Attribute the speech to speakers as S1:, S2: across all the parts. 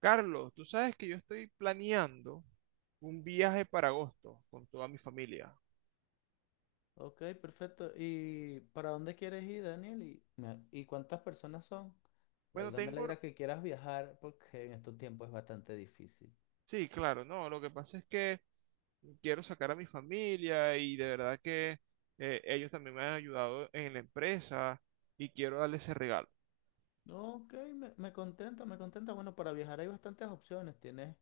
S1: Carlos, tú sabes que yo estoy planeando un viaje para agosto con toda mi familia.
S2: Ok, perfecto. ¿Y para dónde quieres ir, Daniel? ¿Y cuántas personas son? De
S1: Bueno,
S2: verdad me
S1: tengo.
S2: alegra que quieras viajar porque en estos tiempos es bastante difícil.
S1: Sí, claro, no, lo que pasa es que quiero sacar a mi familia y de verdad que ellos también me han ayudado en la empresa y quiero darles ese regalo.
S2: Ok, me contenta, me contenta. Bueno, para viajar hay bastantes opciones. Tienes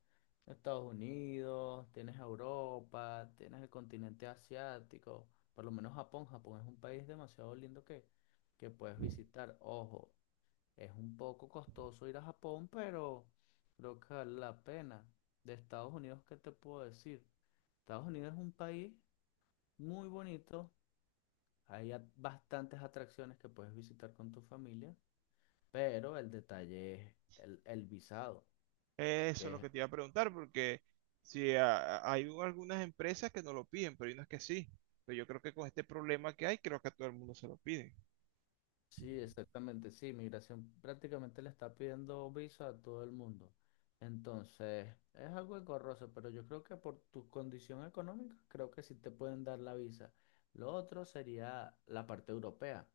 S2: Estados Unidos, tienes Europa, tienes el continente asiático, por lo menos Japón. Japón es un país demasiado lindo que puedes visitar. Ojo, es un poco costoso ir a Japón, pero creo que vale la pena. De Estados Unidos, ¿qué te puedo decir? Estados Unidos es un país muy bonito. Hay bastantes atracciones que puedes visitar con tu familia, pero el detalle es el visado,
S1: Eso es
S2: que
S1: lo
S2: es.
S1: que te iba a preguntar porque si hay algunas empresas que no lo piden, pero hay unas que sí. Pero yo creo que con este problema que hay, creo que a todo el mundo se lo piden.
S2: Sí, exactamente, sí, migración prácticamente le está pidiendo visa a todo el mundo. Entonces, es algo engorroso, pero yo creo que por tu condición económica, creo que sí te pueden dar la visa. Lo otro sería la parte europea.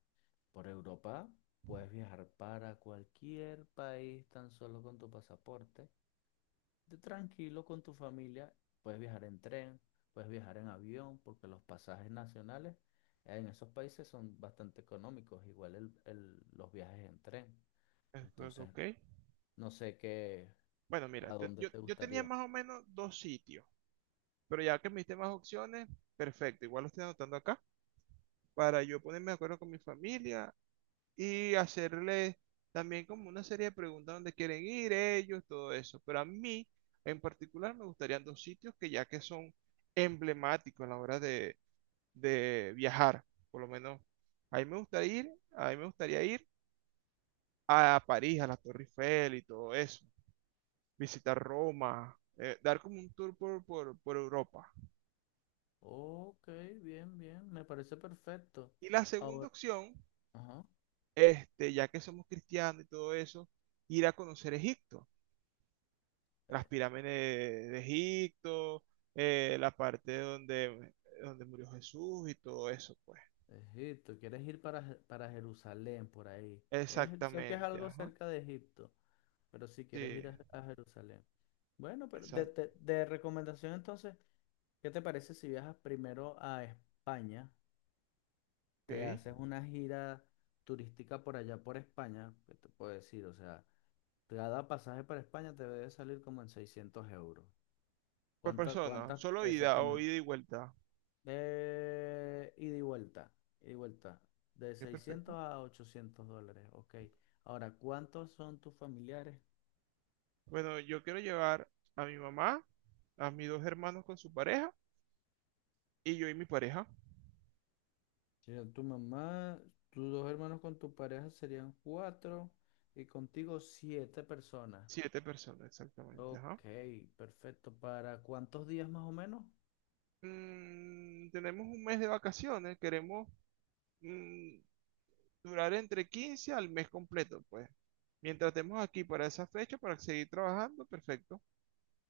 S2: Por Europa puedes viajar para cualquier país tan solo con tu pasaporte de tranquilo con tu familia. Puedes viajar en tren, puedes viajar en avión, porque los pasajes nacionales en esos países son bastante económicos, igual los viajes en tren.
S1: Creo.
S2: Entonces,
S1: Ok.
S2: no sé qué,
S1: Bueno, mira,
S2: a dónde
S1: yo,
S2: te
S1: yo tenía
S2: gustaría.
S1: más o menos dos sitios. Pero ya que me diste más opciones, perfecto. Igual lo estoy anotando acá para yo ponerme de acuerdo con mi familia y hacerle también como una serie de preguntas donde quieren ir ellos, todo eso. Pero a mí en particular me gustarían dos sitios que ya que son emblemáticos a la hora de viajar, por lo menos. Ahí me gustaría ir, ahí me gustaría ir a París, a la Torre Eiffel y todo eso. Visitar Roma, dar como un tour por Europa.
S2: Ok, bien, bien, me parece perfecto.
S1: Y la segunda
S2: Ahora,
S1: opción,
S2: ajá,
S1: ya que somos cristianos y todo eso, ir a conocer Egipto, las
S2: eh,
S1: pirámides de Egipto, la parte donde murió Jesús y todo eso, pues.
S2: Egipto, ¿quieres ir para Jerusalén, por ahí? Sé que es
S1: Exactamente,
S2: algo
S1: ajá.
S2: cerca de Egipto, pero si quieres
S1: Sí,
S2: ir a Jerusalén. Bueno, pero de,
S1: exacto.
S2: de- de recomendación entonces. ¿Qué te parece si viajas primero a España? Te
S1: Ok.
S2: haces una gira turística por allá por España. ¿Qué te puedo decir? O sea, cada pasaje para España te debe salir como en 600 euros.
S1: Por
S2: ¿Cuántas,
S1: persona,
S2: cuántas
S1: ¿solo ida o
S2: exactamente?
S1: ida y vuelta?
S2: Ida y vuelta. Ida y vuelta. De
S1: Qué
S2: seiscientos
S1: perfecto.
S2: a 800 dólares. Ok. Ahora, ¿cuántos son tus familiares?
S1: Bueno, yo quiero llevar a mi mamá, a mis dos hermanos con su pareja y yo y mi pareja.
S2: Sería tu mamá, tus dos hermanos con tu pareja serían cuatro y contigo siete personas.
S1: Siete personas, exactamente, ajá.
S2: Ok, perfecto. ¿Para cuántos días más o menos?
S1: Tenemos un mes de vacaciones, queremos mm, durar entre 15 al mes completo, pues. Mientras estemos aquí para esa fecha, para seguir trabajando, perfecto.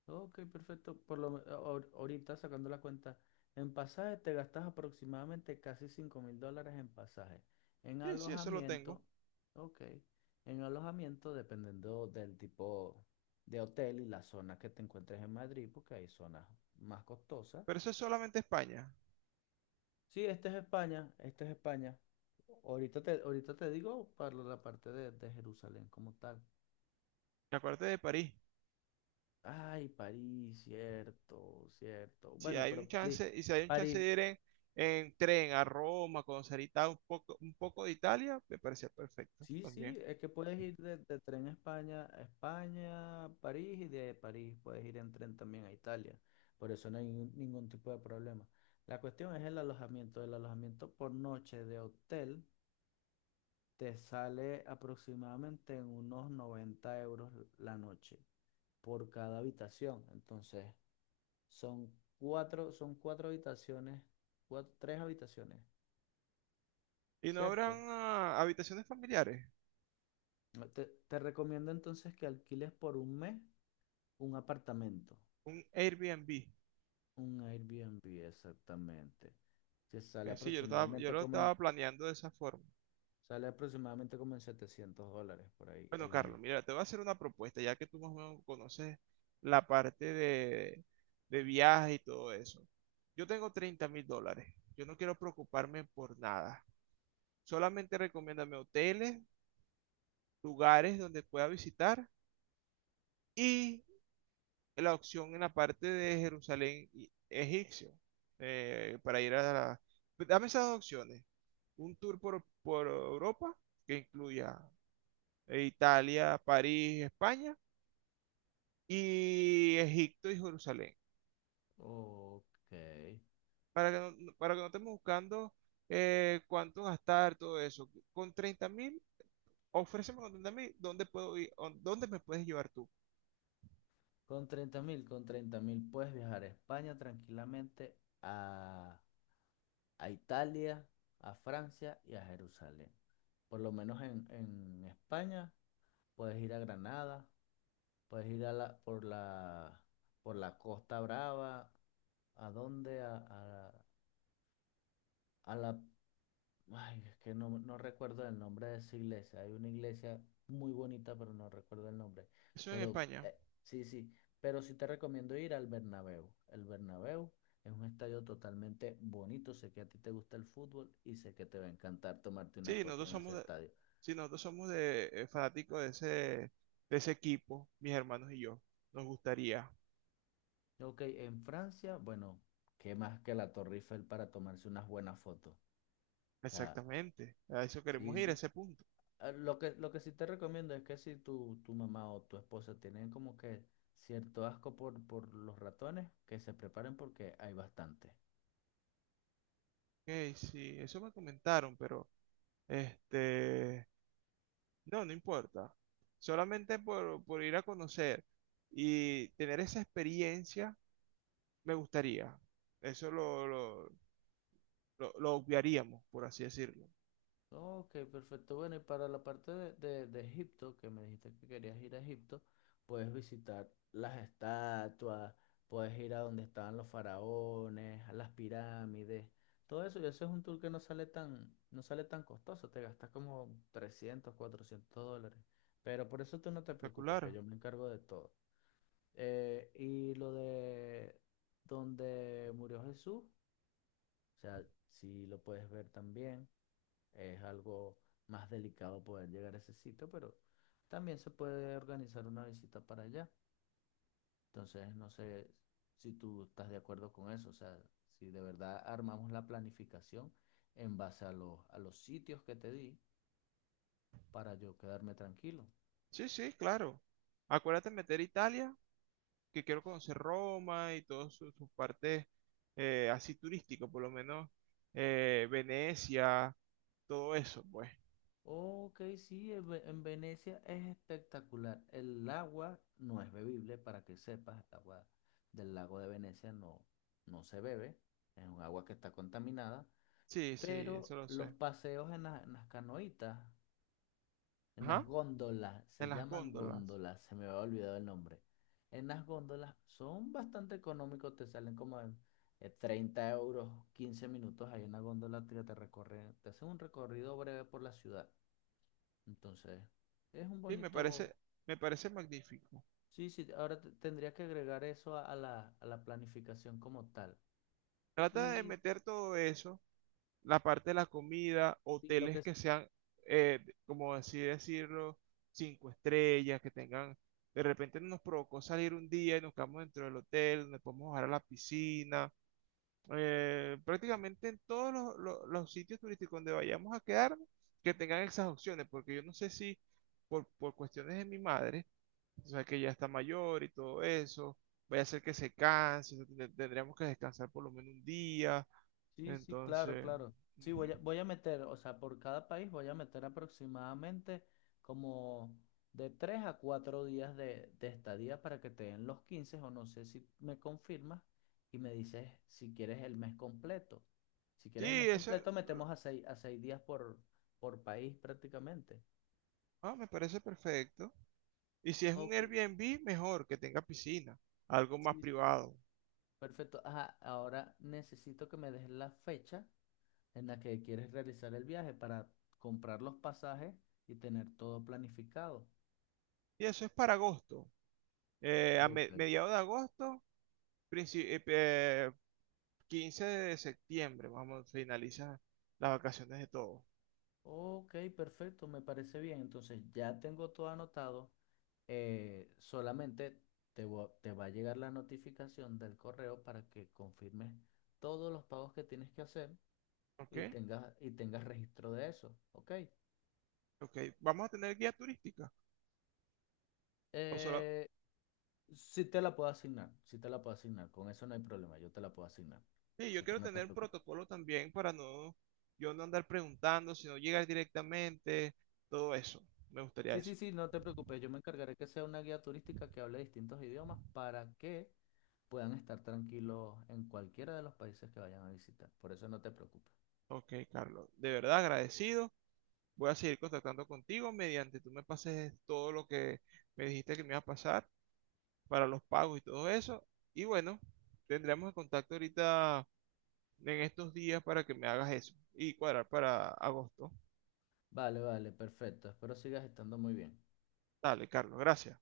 S2: Ok, perfecto. Por lo, me- ahor- Ahorita sacando la cuenta, en pasaje te gastas aproximadamente casi 5.000 dólares en pasaje. En
S1: Sí, sí, eso lo tengo.
S2: alojamiento, ok. En alojamiento, dependiendo del tipo de hotel y la zona que te encuentres en Madrid, porque hay zonas más costosas.
S1: Pero eso es solamente España.
S2: Sí, este es España, este es España. Ahorita te digo para la parte de Jerusalén como tal.
S1: Acuérdate de París.
S2: Ay, París, cierto, cierto.
S1: Si
S2: Bueno,
S1: hay un
S2: pero París,
S1: chance, y si hay un chance
S2: París,
S1: de ir en tren a Roma, conocer un poco de Italia, me parecía perfecto
S2: sí,
S1: también.
S2: sí, es que puedes ir de tren a España, París, y de París puedes ir en tren también a Italia. Por eso no hay ningún tipo de problema. La cuestión es el alojamiento. El alojamiento por noche de hotel te sale aproximadamente en unos 90 euros la noche por cada habitación. Entonces, son cuatro, son cuatro habitaciones, tres habitaciones.
S1: Y no habrán
S2: ¿Cierto?
S1: habitaciones familiares,
S2: Te recomiendo entonces que alquiles por un mes un apartamento,
S1: un Airbnb.
S2: un Airbnb exactamente, que sale
S1: Sí, yo
S2: aproximadamente
S1: lo
S2: como en,
S1: estaba planeando de esa forma.
S2: sale aproximadamente como en 700 dólares por ahí
S1: Bueno,
S2: el
S1: Carlos,
S2: mes.
S1: mira, te voy a hacer una propuesta, ya que tú más o menos conoces la parte de viaje y todo eso. Yo tengo 30.000 dólares. Yo no quiero preocuparme por nada. Solamente recomiéndame hoteles, lugares donde pueda visitar y la opción en la parte de Jerusalén egipcio, para ir a la. Dame esas dos opciones. Un tour por Europa que incluya Italia, París, España y Egipto y Jerusalén,
S2: Ok.
S1: para que para que no estemos buscando cuánto gastar, todo eso. Con 30.000, ofréceme con 30.000, ¿dónde puedo ir? ¿O dónde me puedes llevar tú?
S2: Con treinta mil puedes viajar a España tranquilamente, a, a Italia, a Francia y a Jerusalén. Por lo menos en España puedes ir a Granada. Puedes ir a la, por la, por la Costa Brava. ¿A dónde? A la... Ay, es que no recuerdo el nombre de esa iglesia. Hay una iglesia muy bonita, pero no recuerdo el nombre.
S1: Eso en
S2: Pero
S1: España.
S2: eh, sí, sí. Pero sí te recomiendo ir al Bernabéu. El Bernabéu es un estadio totalmente bonito. Sé que a ti te gusta el fútbol y sé que te va a encantar tomarte una
S1: Sí,
S2: foto
S1: nosotros
S2: en
S1: somos
S2: ese
S1: de,
S2: estadio.
S1: sí, nosotros somos de, fanáticos de ese, equipo, mis hermanos y yo. Nos gustaría,
S2: Ok, en Francia, bueno, ¿qué más que la Torre Eiffel para tomarse unas buenas fotos? O sea,
S1: exactamente, a eso queremos
S2: sí,
S1: ir, a
S2: sí.
S1: ese punto.
S2: Lo que sí te recomiendo es que si tu mamá o tu esposa tienen como que cierto asco por los ratones, que se preparen porque hay bastante.
S1: Ok, sí, eso me comentaron, pero este, no, no importa. Solamente por ir a conocer y tener esa experiencia, me gustaría. Eso lo obviaríamos, por así decirlo.
S2: Ok, perfecto. Bueno, y para la parte de Egipto, que me dijiste que querías ir a Egipto, puedes visitar las estatuas, puedes ir a donde estaban los faraones, a las pirámides, todo eso. Y eso es un tour que no sale tan costoso, te gastas como 300, 400 dólares. Pero por eso tú no te preocupes, que
S1: Espectacular.
S2: yo me encargo de todo. Y lo de donde murió Jesús, o sea, si lo puedes ver también. Es algo más delicado poder llegar a ese sitio, pero también se puede organizar una visita para allá. Entonces, no sé si tú estás de acuerdo con eso, o sea, si de verdad armamos la planificación en base a los sitios que te di para yo quedarme tranquilo.
S1: Sí, sí, claro. Acuérdate de meter Italia, que quiero conocer Roma y todas sus partes así turísticas, por lo menos, Venecia, todo eso, pues.
S2: Ok, sí, en Venecia es espectacular. El agua no es bebible, para que sepas, el agua del lago de Venecia no se bebe, es un agua que está contaminada.
S1: Sí, sí, eso
S2: Pero
S1: lo
S2: los
S1: sé.
S2: paseos en las canoitas, en las
S1: Ajá,
S2: góndolas,
S1: en
S2: se
S1: las
S2: llaman
S1: góndolas.
S2: góndolas, se me había olvidado el nombre. En las góndolas son bastante económicos, te salen como en 30 euros, 15 minutos ahí en la góndola que te recorre, te hacen un recorrido breve por la ciudad. Entonces, es un
S1: Sí,
S2: bonito.
S1: me parece magnífico.
S2: Sí, sí, ahora tendría que agregar eso a la planificación como tal.
S1: Trata de
S2: Y,
S1: meter todo eso, la parte de la comida,
S2: y lo
S1: hoteles
S2: que.
S1: que sean, eh, como así decirlo, cinco estrellas, que tengan, de repente nos provocó salir un día y nos quedamos dentro del hotel, donde podemos bajar a la piscina, prácticamente en todos los sitios turísticos donde vayamos a quedarnos, que tengan esas opciones, porque yo no sé si por cuestiones de mi madre, o sea, que ya está mayor y todo eso, vaya a ser que se canse, o sea, tendríamos que descansar por lo menos un día,
S2: Sí, sí, claro,
S1: entonces,
S2: claro. Sí,
S1: ujú.
S2: voy a meter, o sea, por cada país voy a meter aproximadamente como de 3 a 4 días de estadía para que te den los 15 o no sé si me confirmas y me dices si quieres el mes completo. Si quieres el
S1: Sí,
S2: mes
S1: eso
S2: completo, metemos a seis días por país prácticamente.
S1: me parece perfecto. Y si es un
S2: Ok,
S1: Airbnb, mejor que tenga piscina, algo más
S2: sí, sí.
S1: privado.
S2: Perfecto. Ajá, ahora necesito que me des la fecha en la que quieres realizar el viaje para comprar los pasajes y tener todo planificado.
S1: Y eso es para agosto, a
S2: Ok.
S1: mediados de agosto, princi- eh, eh, 15 de septiembre, vamos, finaliza las vacaciones de todos,
S2: Ok, perfecto, me parece bien. Entonces ya tengo todo anotado. Solamente te va a llegar la notificación del correo para que confirmes todos los pagos que tienes que hacer
S1: ¿ok?
S2: y tengas registro de eso. Ok.
S1: Ok, ¿vamos a tener guía turística? ¿O solo,
S2: Eh, sí te la puedo asignar, sí te la puedo asignar. Con eso no hay problema, yo te la puedo asignar.
S1: sí, yo
S2: Así que
S1: quiero
S2: no te
S1: tener un
S2: preocupes.
S1: protocolo también para no, yo no andar preguntando, sino llegar directamente, todo eso. Me gustaría
S2: Sí,
S1: eso.
S2: sí, sí, no te preocupes, yo me encargaré que sea una guía turística que hable distintos idiomas para que puedan estar tranquilos en cualquiera de los países que vayan a visitar. Por eso no te preocupes.
S1: Ok, Carlos, de verdad agradecido. Voy a seguir contactando contigo mediante tú me pases todo lo que me dijiste que me iba a pasar para los pagos y todo eso. Y bueno, tendremos el contacto ahorita en estos días para que me hagas eso y cuadrar para agosto.
S2: Vale, vale, perfecto. Espero sigas estando muy bien.
S1: Dale, Carlos, gracias.